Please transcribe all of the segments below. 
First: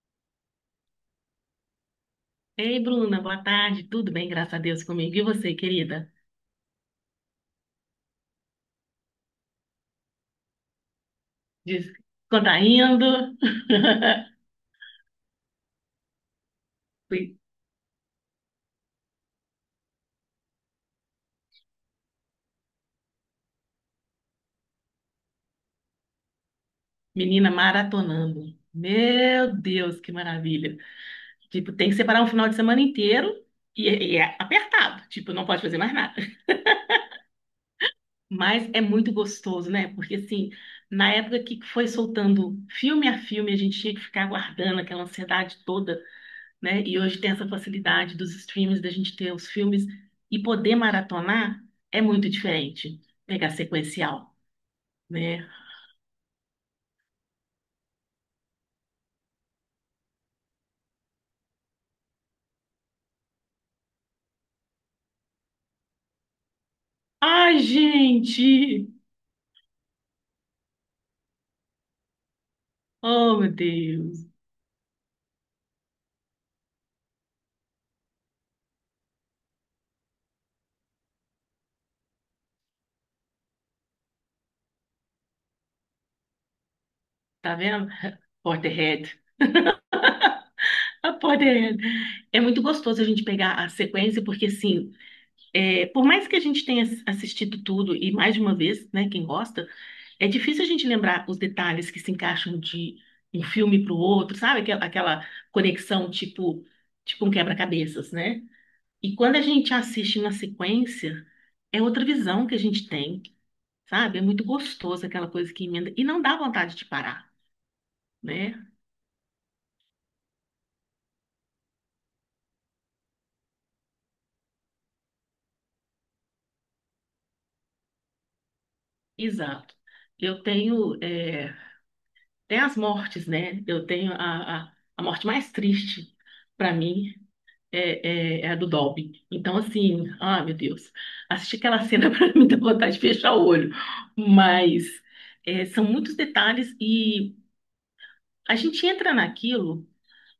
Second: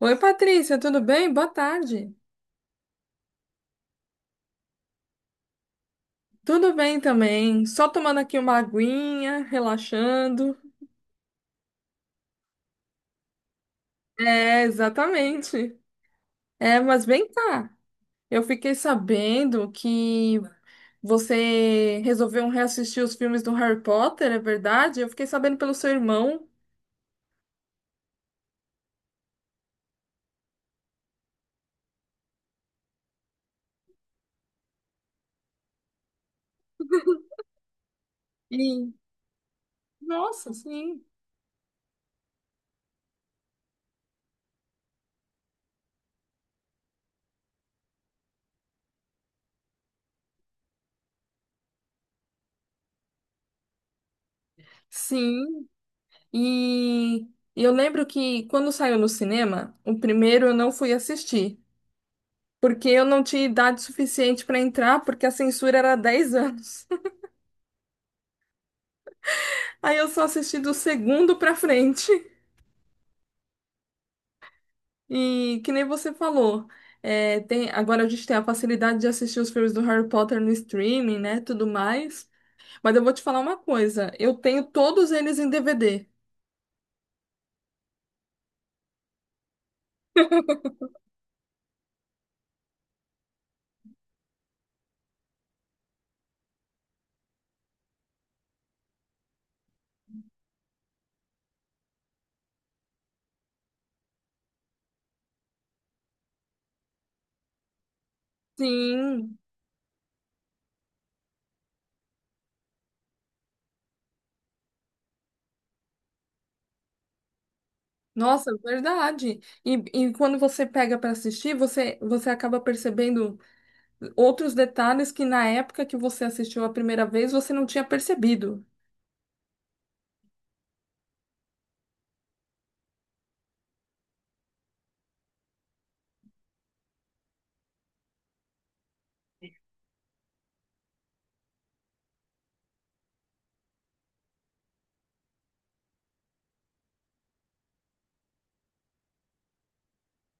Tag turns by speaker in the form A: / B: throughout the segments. A: Oi, Patrícia, tudo bem? Boa tarde.
B: Ei, Bruna, boa tarde. Tudo bem, graças a Deus comigo. E você, querida?
A: Tudo bem também. Só tomando aqui uma aguinha, relaxando.
B: Diz, quando tá indo?
A: É, exatamente. É, mas vem
B: Fui
A: cá. Eu fiquei sabendo que você resolveu reassistir os filmes do Harry Potter, é verdade? Eu fiquei sabendo pelo seu irmão.
B: menina maratonando. Meu Deus, que maravilha. Tipo, tem que separar um final de semana inteiro e, e é apertado. Tipo, não pode fazer mais nada. Mas é
A: E,
B: muito gostoso, né? Porque, assim,
A: nossa, sim.
B: na época que foi soltando filme a filme, a gente tinha que ficar aguardando aquela ansiedade toda, né? E hoje tem essa facilidade dos streams, da gente ter os filmes e poder maratonar é muito diferente. Pegar sequencial, né?
A: Sim. E eu lembro que quando saiu no cinema, o primeiro eu não fui assistir. Porque eu não tinha idade suficiente para entrar, porque a censura era 10 anos.
B: Ai, gente!
A: Aí eu só assisti do segundo para frente.
B: Oh, meu Deus!
A: E que nem você falou, agora a gente tem a facilidade de assistir os filmes do Harry Potter no streaming, né? Tudo mais. Mas eu vou te falar uma coisa: eu tenho todos eles em DVD.
B: Tá vendo? Porterhead. A Porterhead. É muito gostoso a gente pegar a sequência, porque, assim, é, por mais que a gente tenha assistido tudo e mais de uma vez, né? Quem gosta, é difícil a gente lembrar os detalhes que se encaixam de um filme para o outro, sabe? Aquela conexão tipo, tipo um quebra-cabeças, né? E quando
A: Sim.
B: a gente assiste na sequência, é outra visão que a gente tem, sabe? É muito gostoso aquela coisa que emenda e não dá vontade de parar,
A: Nossa, é
B: né?
A: verdade. E quando você pega para assistir, você acaba percebendo outros detalhes que na época que você assistiu a primeira vez você não tinha percebido.
B: Exato. Eu tenho é, até as mortes, né? Eu tenho a morte mais triste para mim é, é, é a do Dobby. Então, assim, ah, meu Deus, assistir aquela cena para mim dá vontade de fechar o olho. Mas é, são muitos detalhes e a gente entra naquilo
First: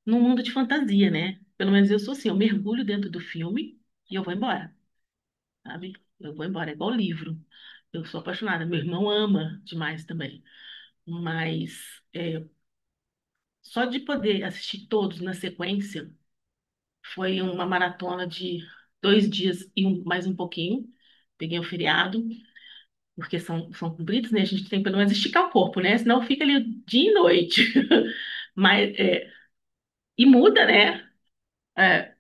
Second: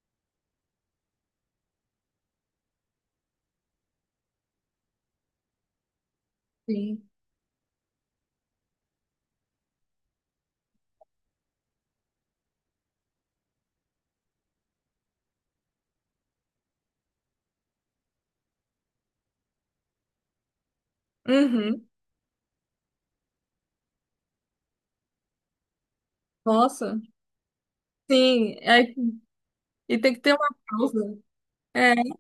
B: num mundo de fantasia, né? Pelo menos eu sou assim, eu mergulho dentro do filme e eu vou embora, sabe? Eu vou embora, é igual
A: Sim.
B: livro. Eu sou apaixonada, meu irmão ama demais também. Mas é, só de poder assistir todos na sequência. Foi uma maratona de dois dias e mais um pouquinho. Peguei o
A: Uhum.
B: feriado, porque são, são compridos, né? A gente tem que pelo menos esticar o corpo, né? Senão fica ali
A: Nossa,
B: dia e noite.
A: sim, é,
B: Mas, é,
A: e tem que
B: e
A: ter uma
B: muda, né?
A: pausa. É,
B: É,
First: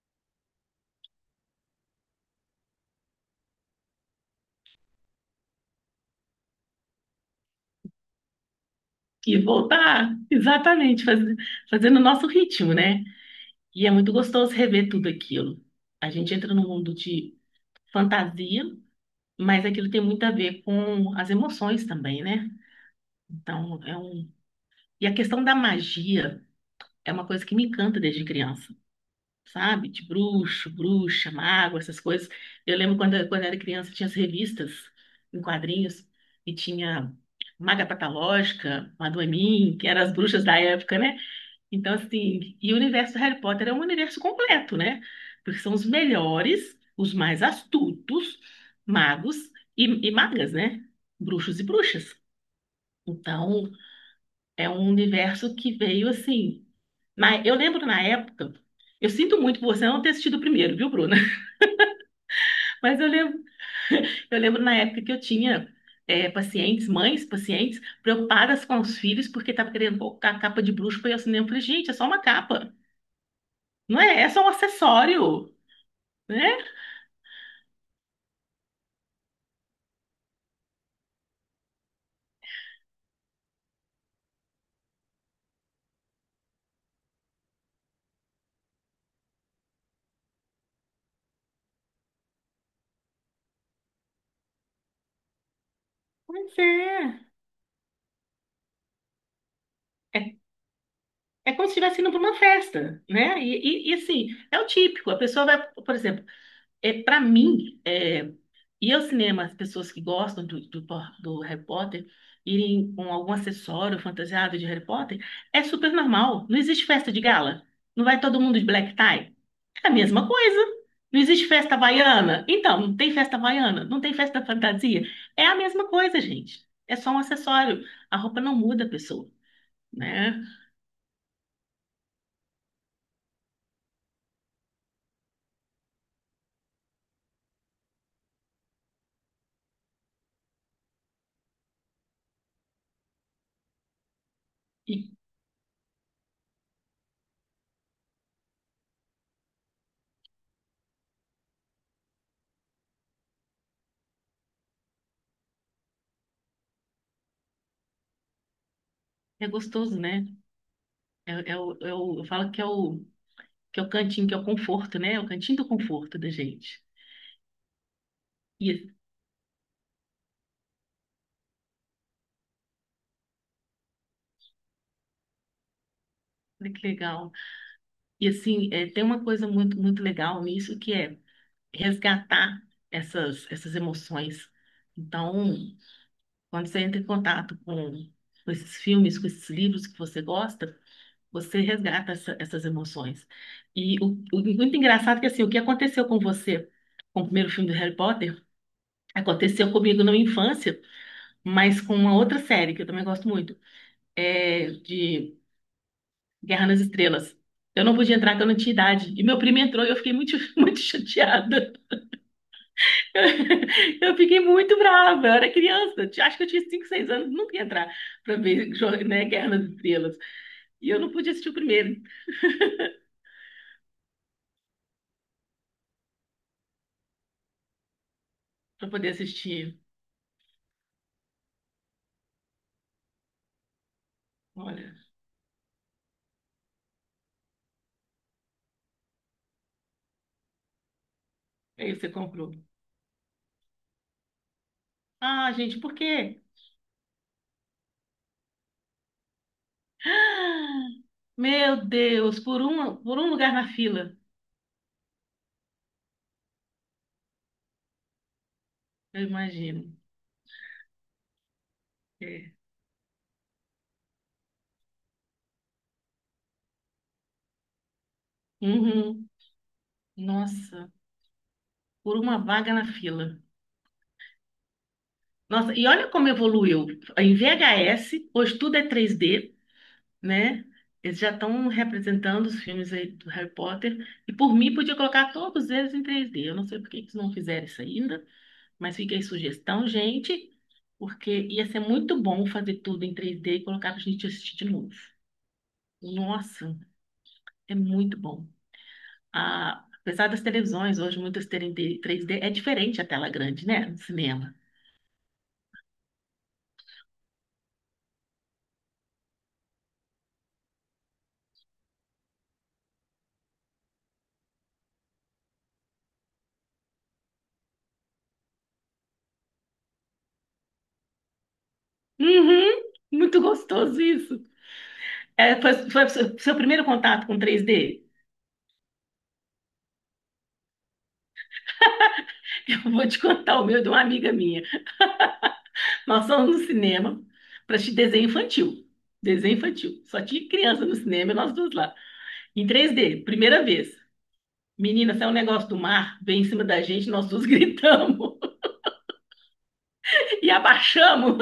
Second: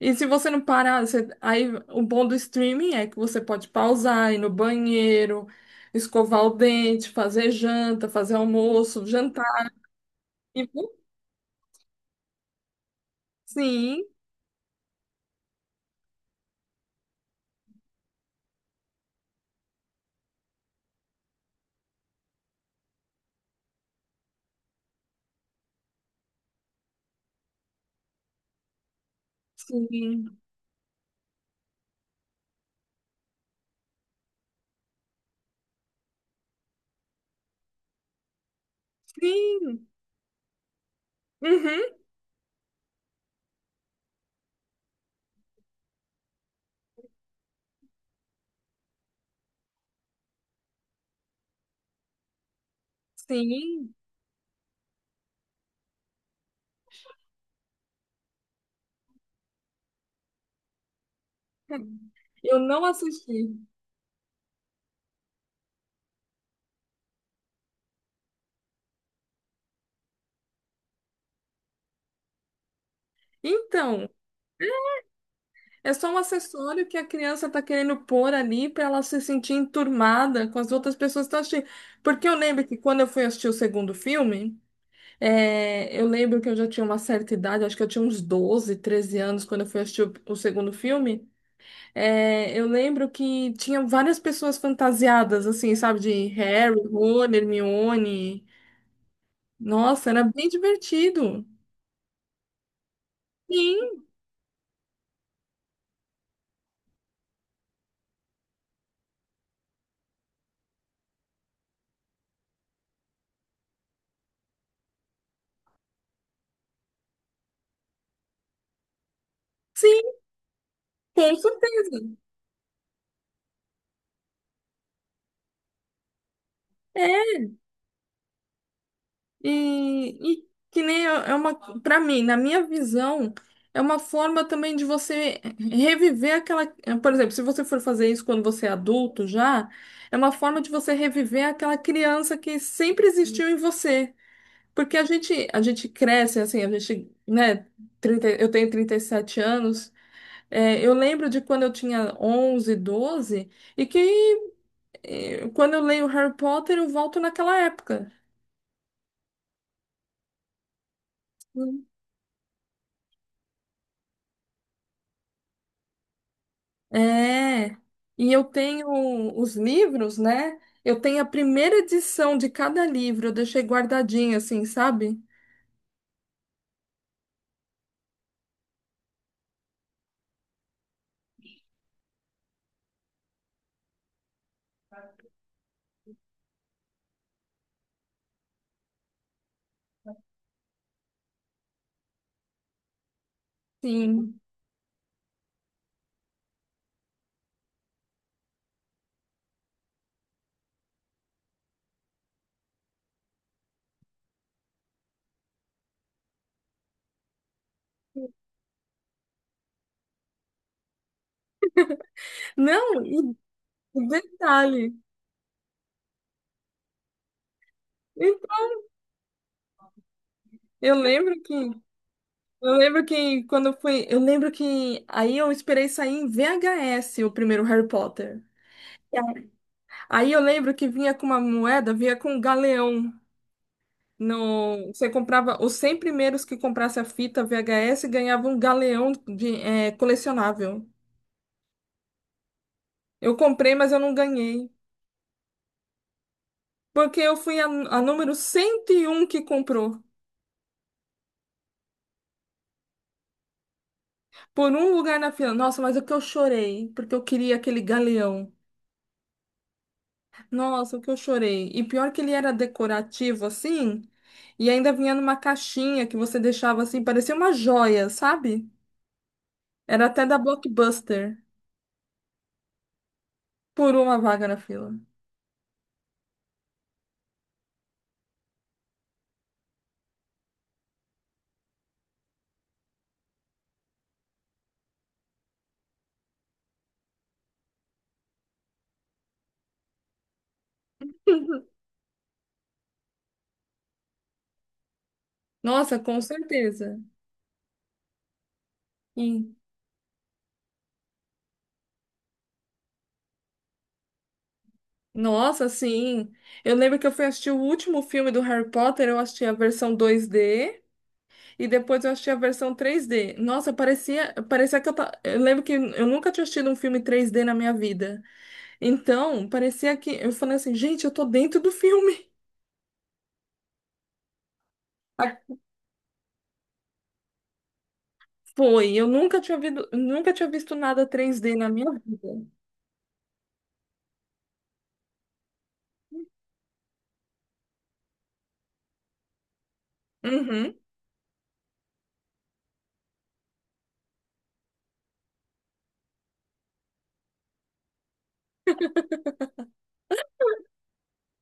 A: e se você não parar, você- aí o bom do streaming é que você pode pausar, ir no banheiro, escovar o dente, fazer janta, fazer almoço,
B: e
A: jantar.
B: voltar,
A: E,
B: exatamente, fazendo o nosso ritmo, né? E é
A: sim,
B: muito gostoso rever tudo aquilo. A gente entra num mundo de fantasia, mas aquilo tem muito a ver com as emoções também, né? Então, é um. E a questão da magia é uma coisa que me encanta desde criança, sabe? De
A: sim,
B: bruxo, bruxa, mago, essas coisas. Eu lembro quando eu era criança, tinha as revistas em quadrinhos e tinha Maga Patológica, Madoemin, que
A: sim,
B: eram as bruxas da época, né?
A: uhum,
B: Então, assim, e o universo do Harry Potter é um universo completo, né? Porque são os melhores, os mais astutos magos e magas, né? Bruxos e bruxas. Então,
A: sim.
B: é um universo que veio assim. Mas eu lembro na época, eu sinto muito por você não ter assistido o primeiro, viu, Bruna?
A: Eu não
B: Mas
A: assisti.
B: eu lembro na época que eu tinha é, pacientes, mães, pacientes, preocupadas com os filhos porque estava querendo colocar a capa de bruxo para ir ao cinema. Eu falei, gente, é só uma capa, não
A: Então.
B: é? É só um acessório,
A: É só um
B: né?
A: acessório que a criança está querendo pôr ali para ela se sentir enturmada com as outras pessoas que estão assistindo. Porque eu lembro que quando eu fui assistir o segundo filme, é, eu lembro que eu já tinha uma certa idade, acho que eu tinha uns 12, 13 anos quando eu fui assistir o segundo filme. É, eu lembro que tinha várias pessoas fantasiadas, assim, sabe, de
B: Pois
A: Harry,
B: é.
A: Ron, Hermione. Nossa, era
B: É,
A: bem divertido.
B: é como se estivesse indo para uma festa, né? E
A: Sim,
B: assim, é o típico. A pessoa vai, por exemplo, é, para mim, é, ir ao cinema, as pessoas que gostam do Harry Potter, irem com algum acessório fantasiado de Harry Potter, é super normal. Não existe festa de gala. Não vai todo mundo de black tie. É a
A: sim,
B: mesma coisa. Não
A: com
B: existe festa
A: certeza.
B: havaiana. Então, não tem festa havaiana, não tem festa fantasia. É a mesma coisa, gente. É só um acessório. A roupa não muda a pessoa,
A: E,
B: né?
A: e que nem para mim, na minha visão, é uma forma também de você reviver aquela. Por exemplo, se você for fazer isso quando você é adulto já, é uma forma de você reviver aquela criança que sempre existiu em você.
B: E
A: Porque a gente cresce assim, a gente, né? 30 Eu tenho 37 anos. Eu lembro de quando eu tinha 11 12 e que quando eu leio Harry Potter, eu volto naquela época.
B: é gostoso, né? É, é o, eu falo que é o cantinho, que é o conforto, né? É o cantinho do conforto da gente.
A: É, e eu tenho
B: E
A: os livros, né? Eu tenho a primeira edição de cada livro, eu deixei guardadinho assim, sabe?
B: olha que legal. E assim, é, tem uma coisa muito, muito legal nisso que é resgatar essas emoções. Então, quando você entra em contato com esses filmes, com esses livros que você gosta, você resgata essas emoções. E o
A: Sim.
B: muito engraçado é que assim, o que aconteceu com você com o primeiro filme do Harry Potter aconteceu comigo na minha infância, mas com uma outra série que eu também gosto muito, é de Guerra nas Estrelas. Eu não podia entrar, que eu não tinha idade. E meu primo entrou e eu fiquei muito, muito chateada.
A: Não, e e
B: Eu fiquei muito
A: detalhe.
B: brava. Eu era criança. Eu acho que eu tinha 5, 6 anos. Nunca ia entrar para
A: Então,
B: ver, né, Guerra nas Estrelas. E
A: eu
B: eu não podia
A: lembro
B: assistir
A: que
B: o primeiro
A: eu lembro que quando eu fui, eu lembro que aí eu esperei sair em VHS o primeiro Harry Potter.
B: para poder assistir.
A: Aí eu lembro que vinha com uma moeda, vinha com um galeão. No,
B: Olha,
A: você comprava os 100 primeiros que comprasse a fita VHS ganhava um galeão de, é, colecionável.
B: aí você comprou.
A: Eu comprei, mas eu não ganhei.
B: Ah, gente, por quê?
A: Porque eu fui a número 101 que comprou.
B: Meu Deus, por um lugar na fila.
A: Por um lugar na fila. Nossa, mas o que eu chorei. Porque eu queria aquele galeão.
B: Eu imagino.
A: Nossa, o que eu chorei. E pior que ele era
B: É.
A: decorativo, assim. E ainda vinha numa caixinha que você deixava assim. Parecia uma joia, sabe?
B: Uhum.
A: Era até da
B: Nossa,
A: Blockbuster.
B: por uma vaga na fila.
A: Por uma vaga na fila.
B: Nossa, e olha como evoluiu. Em VHS, hoje tudo é 3D, né? Eles já estão representando os filmes aí do Harry Potter. E por mim, podia colocar todos eles em 3D. Eu não sei por que que eles não fizeram isso ainda, mas fica aí sugestão, gente, porque ia ser muito bom fazer tudo em 3D e colocar para a gente assistir de novo.
A: Nossa, com
B: Nossa,
A: certeza.
B: é muito bom.
A: Sim.
B: Ah, apesar das televisões hoje muitas terem 3D, é diferente a tela grande, né? No cinema.
A: Nossa, sim. Eu lembro que eu fui assistir o último filme do Harry Potter. Eu assisti a versão 2D. E depois eu achei a versão 3D. Nossa, parecia, parecia que eu tava. Eu lembro que eu nunca tinha assistido um filme 3D na minha vida. Então, parecia que eu falei assim, gente, eu tô dentro do filme.
B: Uhum, muito gostoso isso.
A: Ah,
B: É, foi, foi seu primeiro contato com 3D?
A: foi, eu nunca tinha visto, nunca tinha visto nada 3D na minha vida.
B: Eu vou te contar o meu de uma amiga minha. Nós fomos no cinema para assistir desenho infantil. Desenho infantil. Só tinha
A: Uhum.
B: criança no cinema e nós duas lá. Em 3D, primeira vez. Menina, saiu um negócio do mar, veio em cima da gente, nós duas gritamos e abaixamos.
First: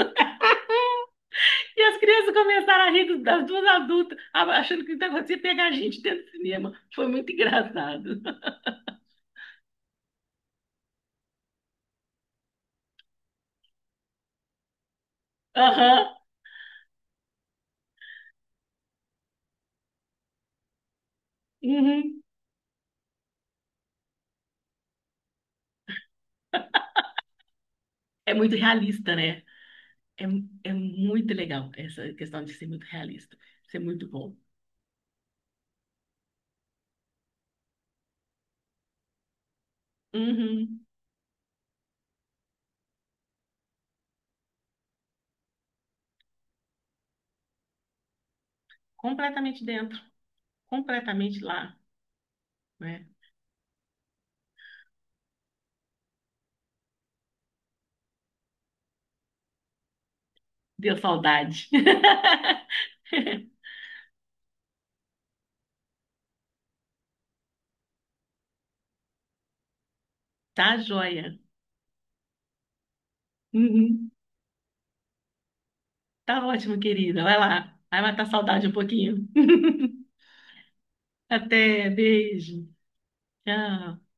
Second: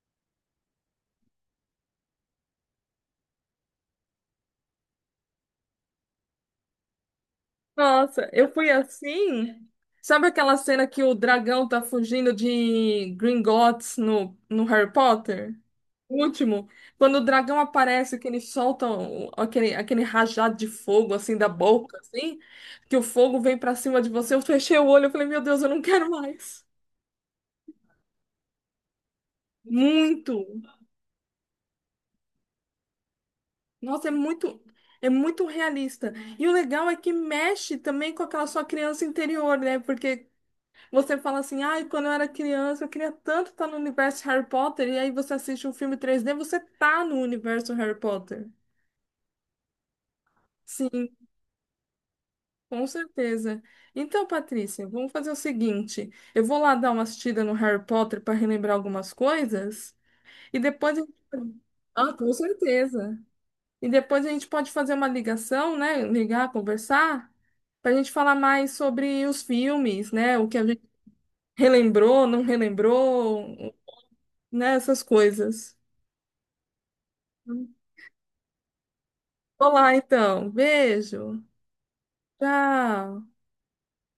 B: E as crianças começaram a rir das duas adultas, achando que o negócio ia pegar a gente dentro do cinema. Foi muito engraçado.
A: Nossa, eu fui assim. Sabe aquela cena que o dragão tá fugindo de Gringotts no, no Harry Potter?
B: Aham,
A: O último, quando o dragão aparece, que eles soltam aquele, aquele rajado de fogo, assim, da boca,
B: uhum.
A: assim, que o fogo vem pra cima de você, eu fechei o olho, eu falei, meu Deus, eu não quero mais.
B: É muito realista, né? É,
A: Muito.
B: é muito legal essa questão de ser muito realista, ser
A: Nossa,
B: muito bom.
A: é muito realista. E o legal é que mexe também com aquela sua criança interior, né? Porque
B: Uhum.
A: você fala assim, ai, quando eu era criança, eu queria tanto estar no universo Harry Potter, e aí você assiste um filme três d você tá no universo Harry Potter.
B: Completamente dentro,
A: Sim.
B: completamente lá,
A: Com
B: né?
A: certeza. Então, Patrícia, vamos fazer o seguinte: eu vou lá dar uma assistida no Harry Potter para relembrar algumas coisas e
B: Deu
A: depois a gente...
B: saudade.
A: Ah, com certeza. E depois a gente pode fazer uma ligação, né? Ligar, conversar, para a gente falar mais sobre os filmes, né? O que a
B: Tá
A: gente
B: joia.
A: relembrou, não relembrou,
B: Uhum.
A: né? Essas coisas.
B: Tá ótimo, querida. Vai lá. Vai matar a saudade um pouquinho.
A: Olá, então. Beijo.
B: Até, beijo.
A: Tchau.
B: Tchau.